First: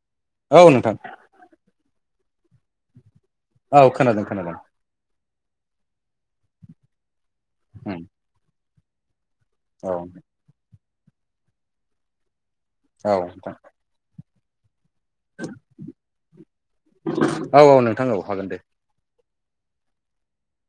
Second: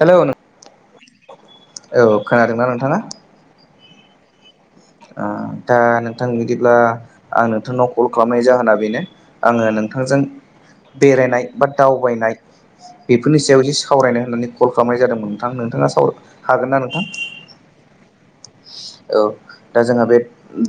Hello औ नोंथां औ खोनादोंना नोंथाङा औ खोनादों खोनादों ओ दा नोंथां बिदिब्ला आं नोंथांनाव उम कल खालामनाय जाहोना बेनो आङो औ नोंथांजों बेरायनाय बा दावबायनाय बेफोरनि नोंथां सायाव एसे सावरायनो होननानै कल खालामनाय जादोंमोन नोंथां नोंथाङा साव हागोन ना नोंथां औ औ नोंथां औ हागोन दे औ दा जोंहा बे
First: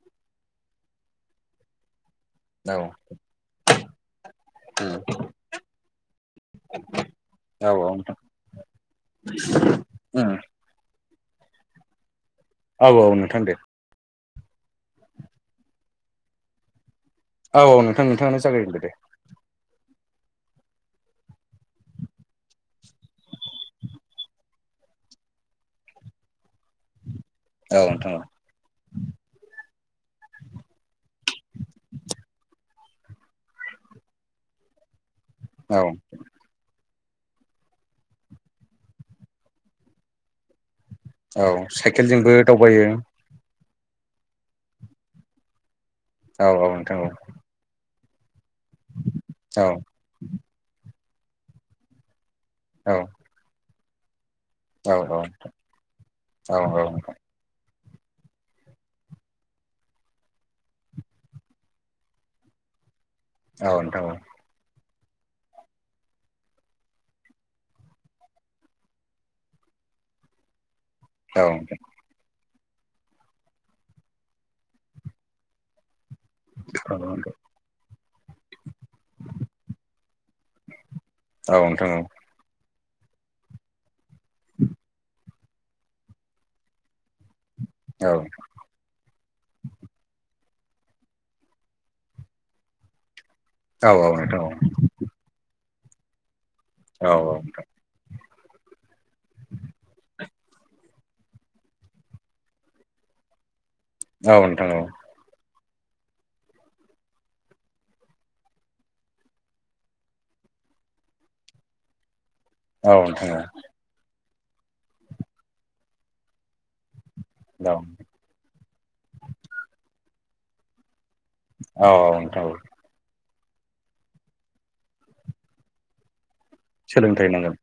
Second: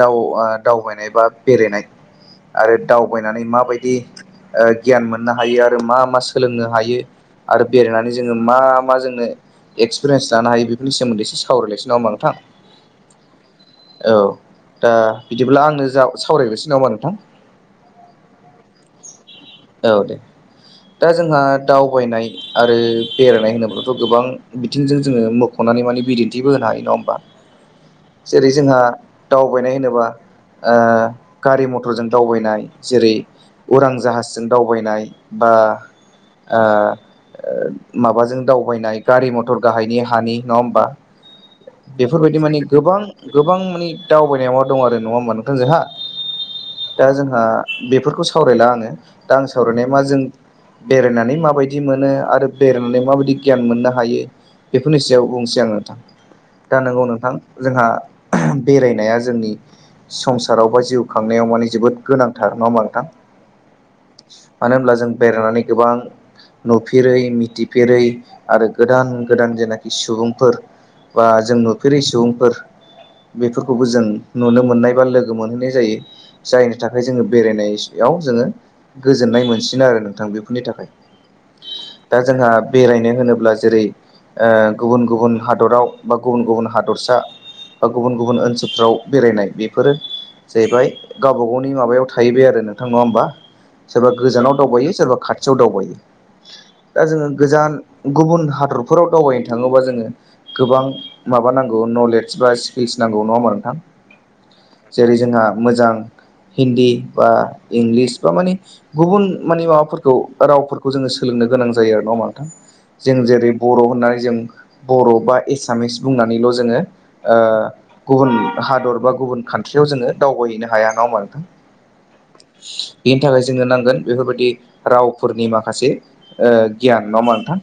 दावा दावबायनाय बा बेरायनाय आरो औ दावबायनानै माबायदि उम गियान मोननो हायो आरो मा मा सोलोंनो हायो आरो औ औ बेरायनानै नोंथां जोङो मा मा जोंनो एक्सपिरियेन्स उम लानो हायो बेफोरनि सोमोन्दै सो सावरायलायसै नामा नोंथां औ औ नोंथां दे औ दा बिदिब्ला आंनो जा सावरायग्रोसै नामा नोंथां औ औ नोंथां नोंथाङानो जागायदो दे औ दे दा जोंहा दावबायनाय आरो बेरायनाय होनोब्लाथ' गोबां बिथिंजों जोङो मख'नाय माने बिदिन्थिबो होनो हायो नङा होमबा औ नोंथां जेरै जोंहा दावबायनाय होनो बा गारि मथरजों दावबायनाय जेरै उरां जाहाजजों दावबायनाय बा औ माबाजों दावबायनाय गारि मथर गाहायनि हानि नङा होमबा औ साइकेल जोंबो बेफोरबायदि माने दावबाय गोबां गोबां मानि दावबायनायाव दं आरो नङा होमबा नोंथां जोंहा औ औ नोंथां औ दा जोंहा बेफोरखौ सावरायला आङो दा आं सावरायनाया मा जों बेरायनानै माबायदि मोनो आरो औ बेरायनानै माबायदि गियान मोननो हायो औ बेफोरनि सायाव बुंसै आं नोंथां औ दा नंगौ नोंथां जोंहा बेरायनाया जोंनि संसाराव बा जिउ खांनायाव माने जोबोद गोनांथार नङा होमबा नोंथां औ नोंथां औ नोंथां औ मानो होनब्ला जों बेरायनानै गोबां नुफेरै मिथिफेरै आरो गोदान गोदान जेनाखि सुबुंफोर बा औ जों नुफेरिस फोर बेफोरखौबो जों नुनो मोननाय बा लोगो मोनहैनाय जायो जायनि थाखाय जोङो बेरायनायाव जोङो गोजोननाय मोनसिनो आरो नोंथां बेफोरनि थाखाय औ नोंथां औ नोंथां औ दा जोंहा बेरायनो होनोब्ला जेरै गुबुन गुबुन हादराव बा गुबुन गुबुन हादरसा बा औ गुबुन गुबुन ओनसोलफ्राव बेरायनाय बेफोरो जाहैबाय गावबा गावनि माबायाव थाहैबाय आरो नोंथां नङा होमबा सोरबा गोजानाव दावबायो सोरबा खाथियाव दावबायो दा जोङो गोजान गुबुन हादरफोराव दावबायनो थाङोबा जोङो गोबां माबा नांगौ नलेदस बा स्किल्स नांगौ नङा होनबा नोंथां औ नोंथां औ जेरै जोंहा मोजां हिन्दी बा इंलिस बा माने गुबुन माने माबाफोरखौ रावफोरखौ जोङो सोलों गोनां जायो आरो नङा होनबा औ जों जेरै बर' होननानै जों बर' बा एसामिस बुंनानैल' जोङो गुबुन हादर बा गुबुन कान्ट्रियाव जोङो दावबायहैनो हाया ना आरो औ नोंथां औ नि थाखाय जोंनो नांगोन बेफोरबायदि रावफोरनि माखासे ओ गियान नङा सोलोंथाइ होनबा नांगोन नोंथां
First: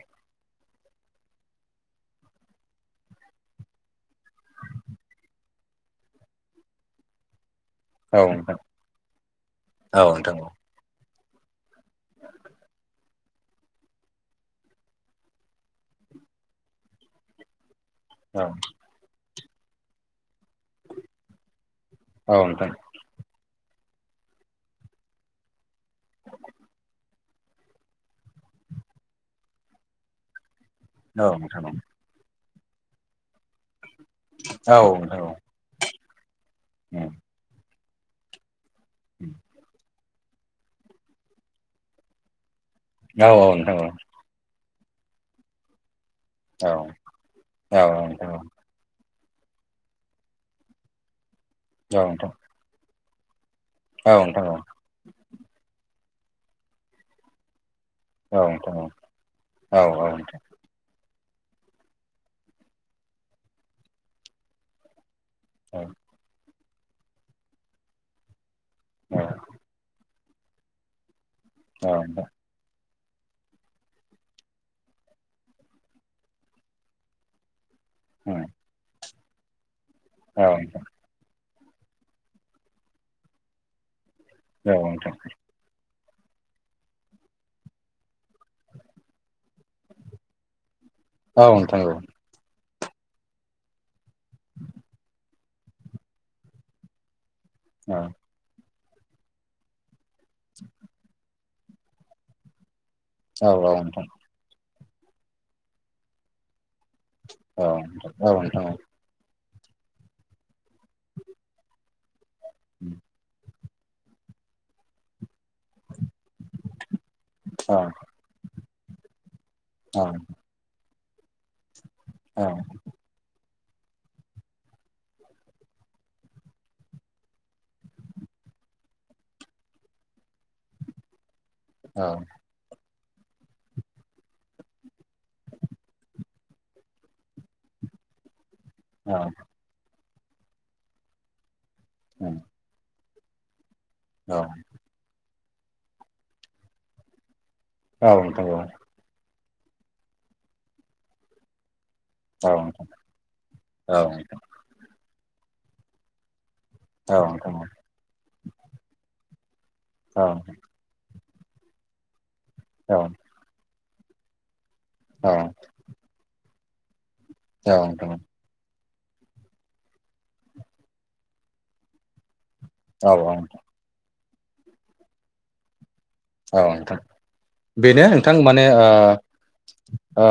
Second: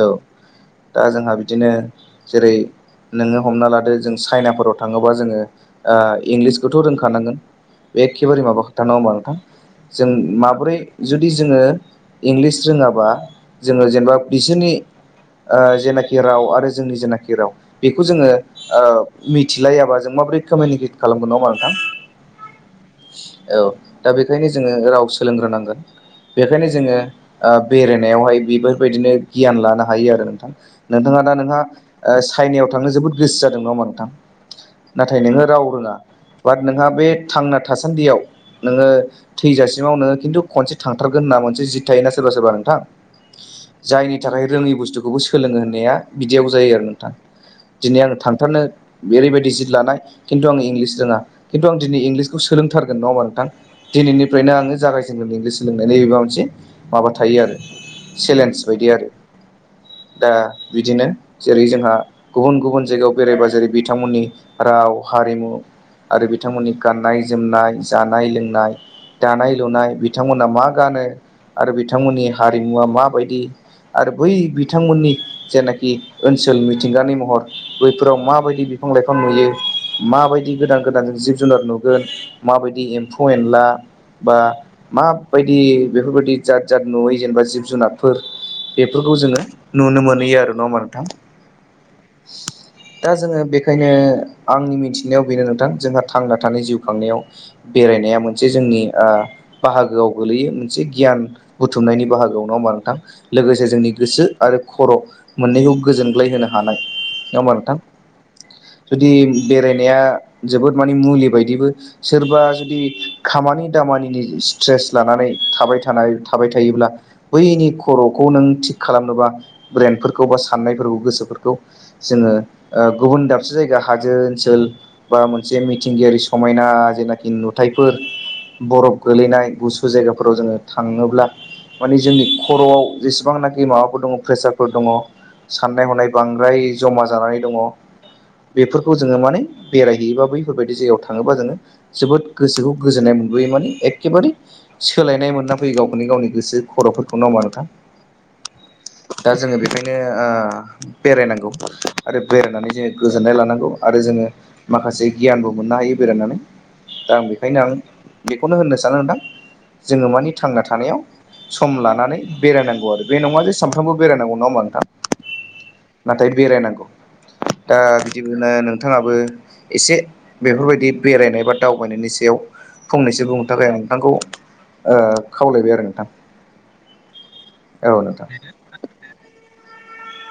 औ दा जोंहा बिदिनो जेरै नोङो हमना लादो जों चाइनाफोराव थाङोबा जोङो इंलिसखौथ' रोंखानांगोन बे औ एखेबारे नोंथां औ माबा खोथा नङा होनबा नोंथां जों नोंथां माबोरै जुदि जोङो इंलिस रोङाबा जोङो जेनेबा बिसोरनि जेनाखि राव आरो जोंनि जेनाखि राव बेखौ जोङो औ मिथिलायाबा जों माबोरै कमिउनिकेट खालामगोन नामा नोंथां। औ नोंथां औ दा बेखायनो जोङो राव सोलोंग्रोनांगोन बेखायनो जोङो बेरायनायावहाय बेफोरबायदिनो गियान लानो हायो आरो नोंथां। नोंथाङा औ दा नोंहा नोंथां औ चाइनायाव थांनो जोबोद गोसो जादों नङा होनबा नोंथां? औ नोंथां औ नाथाय नोङो राव रोङा बाट नोंहा बे थांना थासान्दियाव नोङो थैजासिमाव नो खिन्थु खनसे थांथारगोन होनना मोनसे जित थोना सोरबा सोरबा। नोंथां नोंथां जायनि थाखाय रोङै बुस्थुखौबो सोलोङो होननाया बिदियाव औ जायो आरो नोंथां। औ औ दिनै आङो नोंथां थांथारनो ओरैबायदि जित लानाय खिन्थु आं इंलिस रोङा खिन्थु आं दिनैं इंलिसखौ सोलोंथारगोन नङाोमा नोंथां औ नोंथां औ नोंथां दिनैनिफ्रायनो आो जागायजेनगोन इंलिसखौ सोलोंनायनि एबा। मोनसे माबा थायो आरो औ चेलेन्ज बायदि नोंथां आरो औ औ नोंथां दा बिदिनो। जेरै जोंहा गुबुन गुबुन जायगायाव बेरायबा जेरै बिथांमोननि राव हारिमु औ आरो बिथांमोननि गाननाय जोमनाय जानाय-लोंनाय औ दानाय लुनाय बिथांमोना मा गानो आरो औ नोंथां बिथांमोननि हारिमुवा मा बायदि आरो बै बिथांमोननि जेनाखि ओनसोल मिथिंगानि महर। बैफोराव माबायदि बिफां लाइफां नुयो औ माबायदि गोदान गोदान जिब जुनार नुगोन माबायदि एम्फौ एनला बा नोंथां माबायदि बेफोरबायदि जात जाद नुयै जेनेबा जिब-जुनारफोर बेफोरखौ जोङो नुनो मोनहैयो आरो नडा होनबा नोंथां। औ नोंथां औ। दा जोङो बेखायनो आंनि मिथिनायाव बेनो नोंथां जोंहा थांना थानाय जिउ खांनायाव। औ बेरायनाया मोनसे ओ जोंनि बाहागोआव गोलैयो मोनसे गियान बुथुमनायनि बाहागोआवनाव मा नोंथां औ लोगोसे जोंनि नोंथां गोसो आरो खर' मोननैखौ गोजोनग्लाय होनांगोन। हानाय नङा होमबा नोंथां जुदि बेरायनाया जोबोद माने मुलि बायदिबो सोरबा जुदि खामानि। खामानिनि स्ट्रेस लानानै। थाबाय थानाय थाबाय थायोब्ला बैनि खर'खौ नों थिग खालामनोबा। ब्रेन्डफोरखौ बा साननायफोरखौ गोसो जोङो ओ गुबुन दाब से जायगा हाजो ओनसोल बा मोनसे मिथिंगायारि समायना जेनाखि नुथायाइफोर बरफ गोलैनाय गुसु जायगाफोराव जोङो थाङोब्ला। मानि जोंनि खर'आव जेसेबांनाखि माबाफोर दङ प्रेसारफोर दङ साननाय हनाय। बांद्राय जमा जानानै दङ बेफोरखौ जोङो माने बेरायहैयोबा। बैफोरबायदि जायायाव थाङोबा जोङो जोबोद गोसोखौ गोजोन्नाय मोनबोयो माने। एखेबारे सोलायनाय मोनना फैयो गावखौनो गावनि गोसो खर'फोरखौ नङा होमबा नोंथां। औ नोंथां औ। दा जोङो बेखायनो बेरायनांगौ। आरो बेरायनानै जोङो गोजोननाय लानांगौ आरो जोङो माखासे गियानबो मोननो हायो बेरायनानै। दा आं बेखायनो आं बेखौनो होननो सानो नोंथां जोङो मानि थांना थानायाव। सम लानानै बेरायनांगौ आरो बे नङा जे सानफ्रोमबो बेरायनांगौ नङा होमबा नोंथां। औ नाथाय बेरायनांगौ दा बिदिनो नों। थाङाबो एसे बेफोरबायदि बेरायनाय बा दावबायनायनि सायाव। फंनैसो बुंनो थाखाय आं नोंथांखौ ओ खावलायबाय आरो नोंथां औ नोंथां बेनो नोंथां माने ओ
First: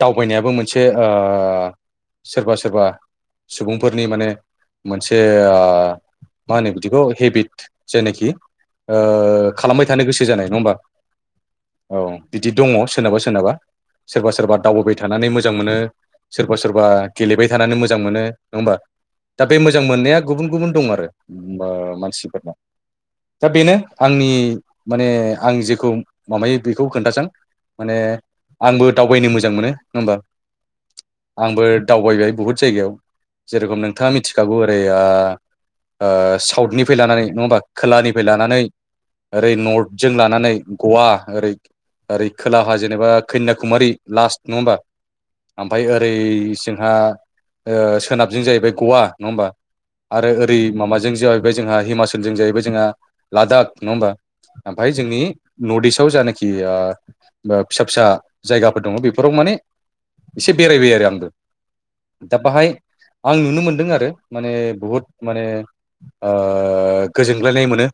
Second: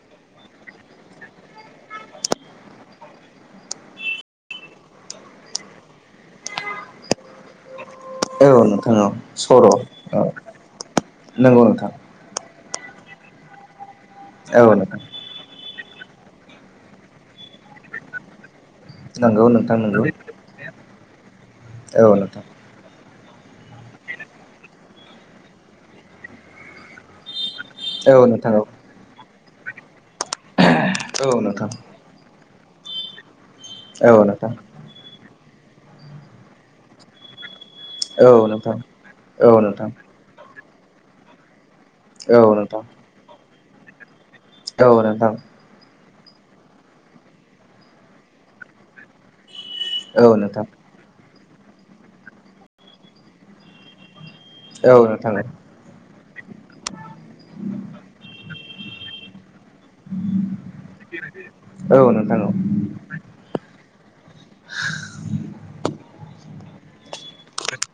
दावबायनायाबो मोनसे ओ सोरबा सोरबा सुबुंफोरनि माने मोनसे। मा होनो बिदिखौ हेबिट जेनाखि औ नोंथां औ नोंथां औ सर' खालामबाय थानो गोसो। औ नङा जानाय होमबा नंगौ नोंथां औ बिदि दङ सोरनाबा सोरनाबा। सोरबा सोरबा औ दावबायबाय नोंथां थानानै मोजां मोनो सोरबा सोरबा गेलेबाय थानानै मोजां मोनो। नङा होमबा दा नंगौ बे नोंथां मोजां नंगौ मोननाया गुबुन गुबुन दं आरो औ नोंथां मानसिफोरनाव दा बेनो आंनि माने आं जेखौ माबायो बेखौ खोन्थागोन माने औ नोंथां औ आंबो दावबायनो मोजां मोनो नङा होमबा। औ नोंथां औ नोंथां औ आंबो नोंथां दावबायबाय बुहुद। जायगायाव जेरेखम नोंथाङा औ नोंथां मिथिखागौ ओरै ओ साउथनिफ्राय लानानै नङा होमबा खोलानिफ्राय औ नोंथां औ नोंथां औ नोंथां औ नोंथां औ नोंथां औ लानानै ओरै नोंथां नर्थजों लानानै गवा ओरै ओरै खोलाहा जेनेबा कैन्याकुमारि लास नङा होमबा ओमफाय ओरै जोंहा सोनाबजों जाहैबाय गवा नङा होमबा? आरो ओरै माबाजों जाहैबाय जोंहा हिमाचोलजों जाहैबाय जोंहा लादाख नङा होमबा? ओमफाय जोंनि नर्थ इस्टाव जायनाखि फिसा फिसा जायगाफोर दङ बेफोराव माने एसे बेरायबाय आरो आंबो दा बाहाय आं नुनो मोनदों आरो। माने बुहुद माने गोजोनग्लायनाय मोनो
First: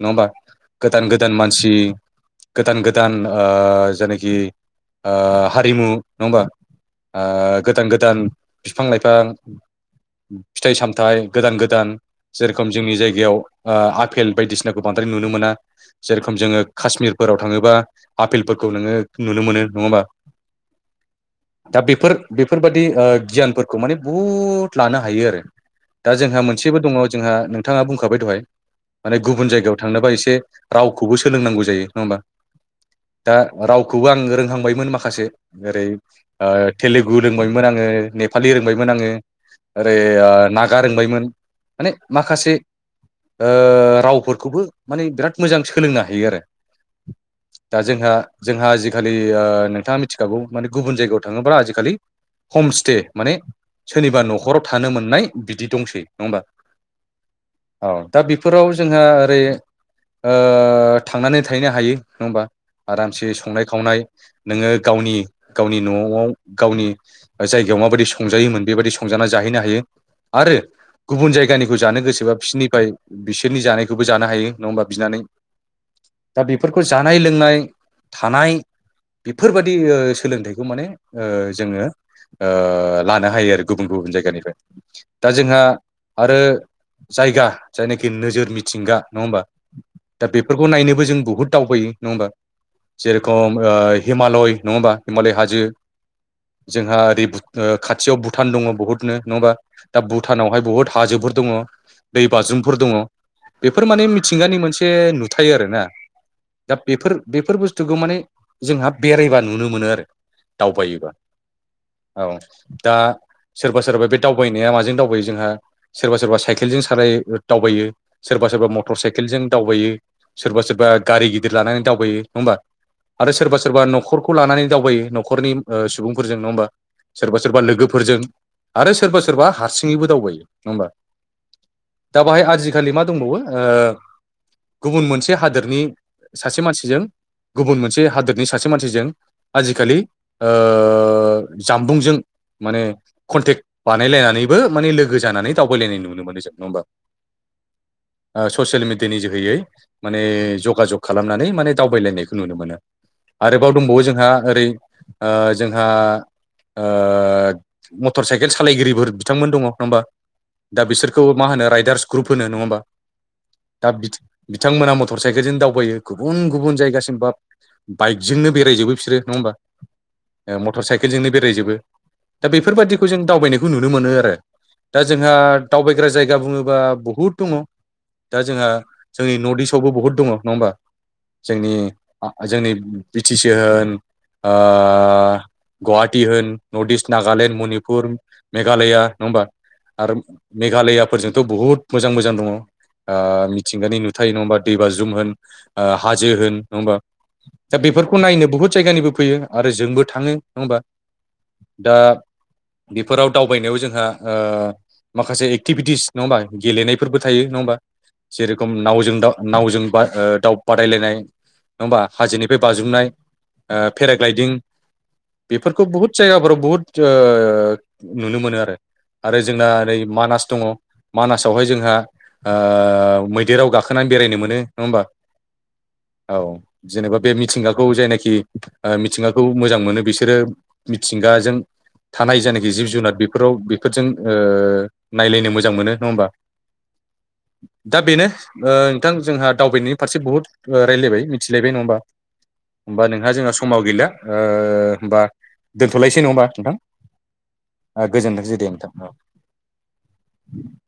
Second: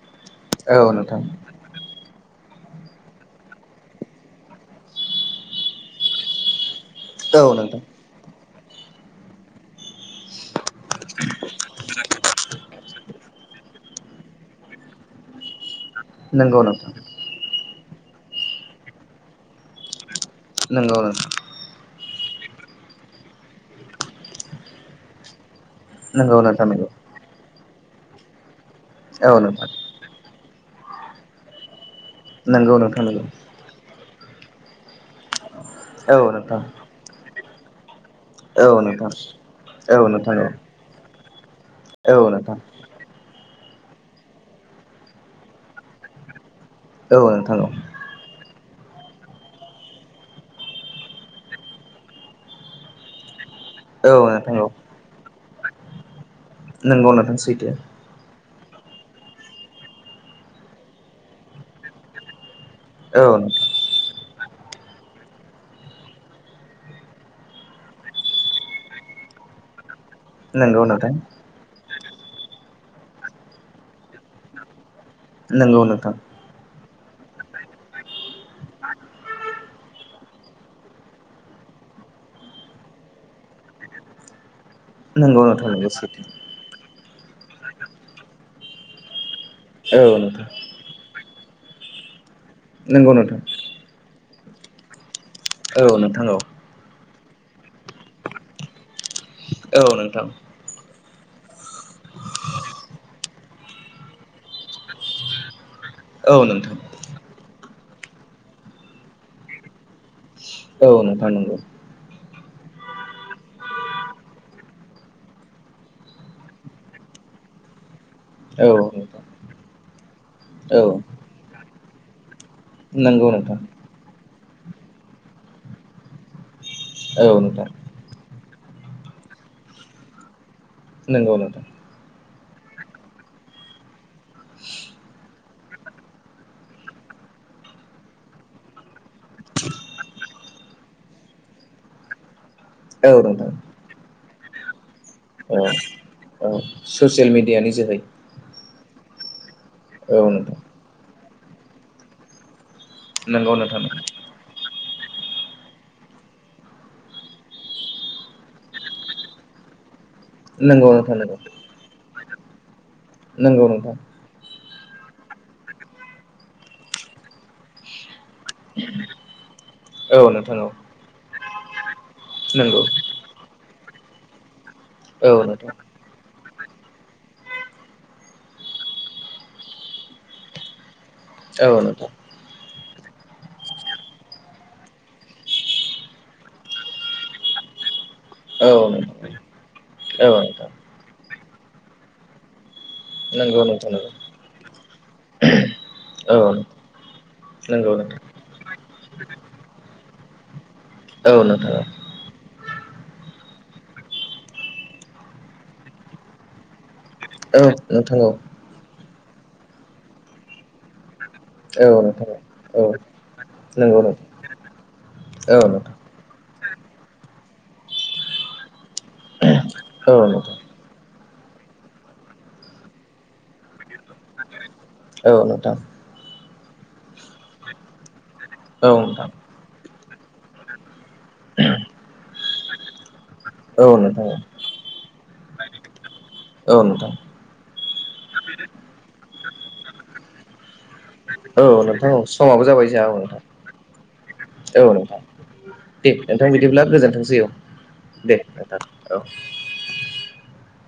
नङा होमबा? गोदान गोदान मानसि गोदान गोदान जेनोखि हारिमु नङा होमबा? औ नोंथां गोदान गोदान बिफां लाइफां फिथाइ सामथाइ गोदान गोदान जेरोखोम जोंनि जायगायाव आ फेल बायदिसिनाखौ बांद्राय नुनो मोना जेरोखोम नंगौ जोङो नोंथां काश्मिरफोराव थाङोबा आफेलफोरखौ नोङो नुनो मोनो नङा होमबा? नोंगौ [unintelligible] दा बेफोर बेफोरबादि गियानफोरखौ माने बुहुत लानो हायो आरो। दा नंगौ जोंहा नोंथां मोनसेबो नंगौ दङ जोंहा नोंथाङा बुंखाबाय दहाय माने औ गुबुन नोंथां जायगायाव थांनोबा एसे रावखौबो सोलोंनांगौ जायो नङा होमबा नंगौ नोंथां नंगौ दा राव खौबो आं रोंहांबायमोन माखासे जेरै औ नोंथां तेलेगु रोंबायमोन आङो नेपालि औ रोंबायमोन नोंथां आङो ओरै औ नोंथां औ नागा रोंबायमोन। माने औ माखासे नोंथां रावफोरखौबो माने बिराद मोजां सोलोंनो हायो आरो औ नोंथां दा जोंहा जोंहा जि जिखालि नोंथाङा मिथिखागौ माने गुबुन जायगायाव थाङोबा आजिखालि हमस्टे माने औ सोरनिबा नोंथां न'खराव औ थानो मोननाय बिदि दंसै। नङा होमबा नोंगौ नोंथां सैथो औ दा बेफोराव जोंहा ओरै थांनानै थाहैनो हायो नङा होमबा? आरामसे औ संनाय नोंथां खावनाय नोङो गावनि गावनि न'आव गावनि जायगायाव माबायदि संजायोमोन बेबायदि संजाना जाहै हैनो हायो। आरो नोंगौ नोंथां गुबुन जायगानिखौ जानो गोसोबा बिसोरनिफ्राय बिसोरनि जानायखौबो जानो हायो नङा होमबा? बिनानै नोंगौ नोंथां दा बेफोरखौ जानाय लोंनाय थानाय बेफोरबायदि सोलोंथाइखौ माने जोङो ओ लानो हायो आरो गुबुन गुबुन जायगानिफ्राय दा नोंगौ जोंहा नोंथां नोंगौ सैथो आरो जायगा जायनाखि नोजोर मिथिंगा नङा होमबा औ दा नोंथां बेफोरखौ नायनोबो जों बुहुद दावबोयो नङा होमबा नोंगौ नोंथां जेरेखम हिमालय नङा होमबा? हिमालय हाजो औ नोंथां औ जोंहा ओरै खाथियाव भुटान दङ बहुतनो। नङाबा औ दा नोंथां भुटानावहाय बुहुत हाजोफोर दङ दै बाजुमफोर दङ बेफोर माने मि थिंगानि मोनसे नुथाय आरो ना औ दा नोंथां बेफोर बेफोर बुस थुखौ माने जोंहा बेरायबा नुनो मोनो आरो औ दावबायोबा नोंथां औ दा सोरबा सोरबा बे दावबायनाया माजों दावबायो जोंहा सोरबा सोरबा साइकेलजों साल दावबायो। सोरबा सोरबा नंगौ औ मटर नोंथां साइकेलजों दावबायो सोरबा औ सोरबा गारि गिदिर लानानै दावबायो। नङा होमबा नंगौ आरो नोंथां सोरबा सोरबा न'खरखौ लानानै दावबायो न'खरनि सुबुं फोरजों नङा होमबा सोरबा औ सोरबा नोंथां लोगोफोरजों आरो सोरबा सोरबा हारसिङैबो दावबायो। नङा होमबा नोंगौ नोंथां दा बाहाय आजिखालि मा दंबावो गुबुन मोनसे हादोर नि सासे मानसिजों गुबुन मोनसे हादोरनि सासे मानसिजों आजिखालि जामबुंजों माने औ नोंथां कन्टेक्ट बानायलायनानैबो माने लो गो जानानै औ दावबायलायनाय नुनो मोनो जों औ नङा होमबा ससियेल मिडियानि जोहै ओ ससियेल मेडियानि जोहैयै माने औ नोंथां जगाजग खालामनानै माने दावबायलायनायखौ नुनो मोनो। नंगौ आरोबाव नोंथां दंबावो जोंहा ओरै जोंहा आ मटर साइकेल सालायगिरिफोर बिथांमोन दङ नङा होमबा दा नंगौ नोंथां बिसोरखौ नंगौ मा होनो राइडार्स ग्रुप होनो नङा होमबा नंगौ दा नोंथां बिथांमोना मटर साइकेलजों दावबायो गुबुन गुबुन जायगासिम बा बाइक जोंनो बेरायजोबो बिसोरो नङा होमबा औ नोंथां औ मटर साइकेलजोंनो बेरायजोबो दा नंगौ बेफोरबादिखौ जों दावबायनायखौ नुनो मोनो आरो दा औ जोंहा नोंथां दावबायग्रा जायगा बुङो बा बुहुत दङ दा जोंहा जोंनि नर्थ इस्ट आवबो बहुत दङ नङा होमबा औ जोंनि नोंथां जोंनि बि टि सि होन आ गुवाहाटी होन नर्थ इस्ट नागालेण्ड मनिपुर औ मेघालया नङा नोंथां होमबा आरो औ नोंथां मेघालयाफोरजोंथ' बुहुत मोजां मोजां दङ आ नंगौ नोंथां मिथिंगानि नंगौ नुथाय नङा होमबा दैबाज्रुम होन हाजो औ होन नङा होमबा दा नंगौ नोंथां बेफोरखौ नायनो बुहुद जायगानिबो फैयो आरो जोंबो थाङो नङा होमबा औ नोंथां दा बेफोराव दावबायनायाव जोंहा माखासे एक्टिभिटिस नङा होमबा गेलेनायफोरबो थायो नङा औ होमबा नोंथां जेरेखम नावजों दाउ नावजों दाउ बादायलायनाय नङा औ होमबा नोंथां हाजोनिफ्राय औ बाजुमनाय नंगौ नोंथां पेराग्लायदिं औ बेफोरखौ नोंथां बुहुत जायगाफोराव बुहुद नुनो मोनो आरो आरो जोंना ओरै औ मानास नोंथां दङ मानासावहाय जोंहा मैदेराव गाखोनानै बेरायनो मोनो नङा होमबा औ नोंथां औ नोंथां औ जेनेबा बे मिथिंगाखौ जायनाखि औ नोंथां मिथिंगाखौ मोजां मोनो बिसोरो मिथिंगाजों थानाय जायनाखि जिब जुनार बे बेफोराव औ बेफोरजों नायलायनो मोजां मोनो नङा होमबा औ नोंथां दा बेनो नोंथां जोंहा दावबायनायनि फारसे बुहुत रायज्लायबाय औ मिथिलायबाय नङा होमबा नोंथां औ समाबो जाबाय होमबा औ नोंहा नोंथां जोंहा समाव गैला औ नोंथां होनोमबा दे दोन्थलायसै नङा हबा नोंथां बिदिब्ला गोजोनथोंसै औ नोंथां गोजोनथोंसै दे नोंथां औ [inaudible]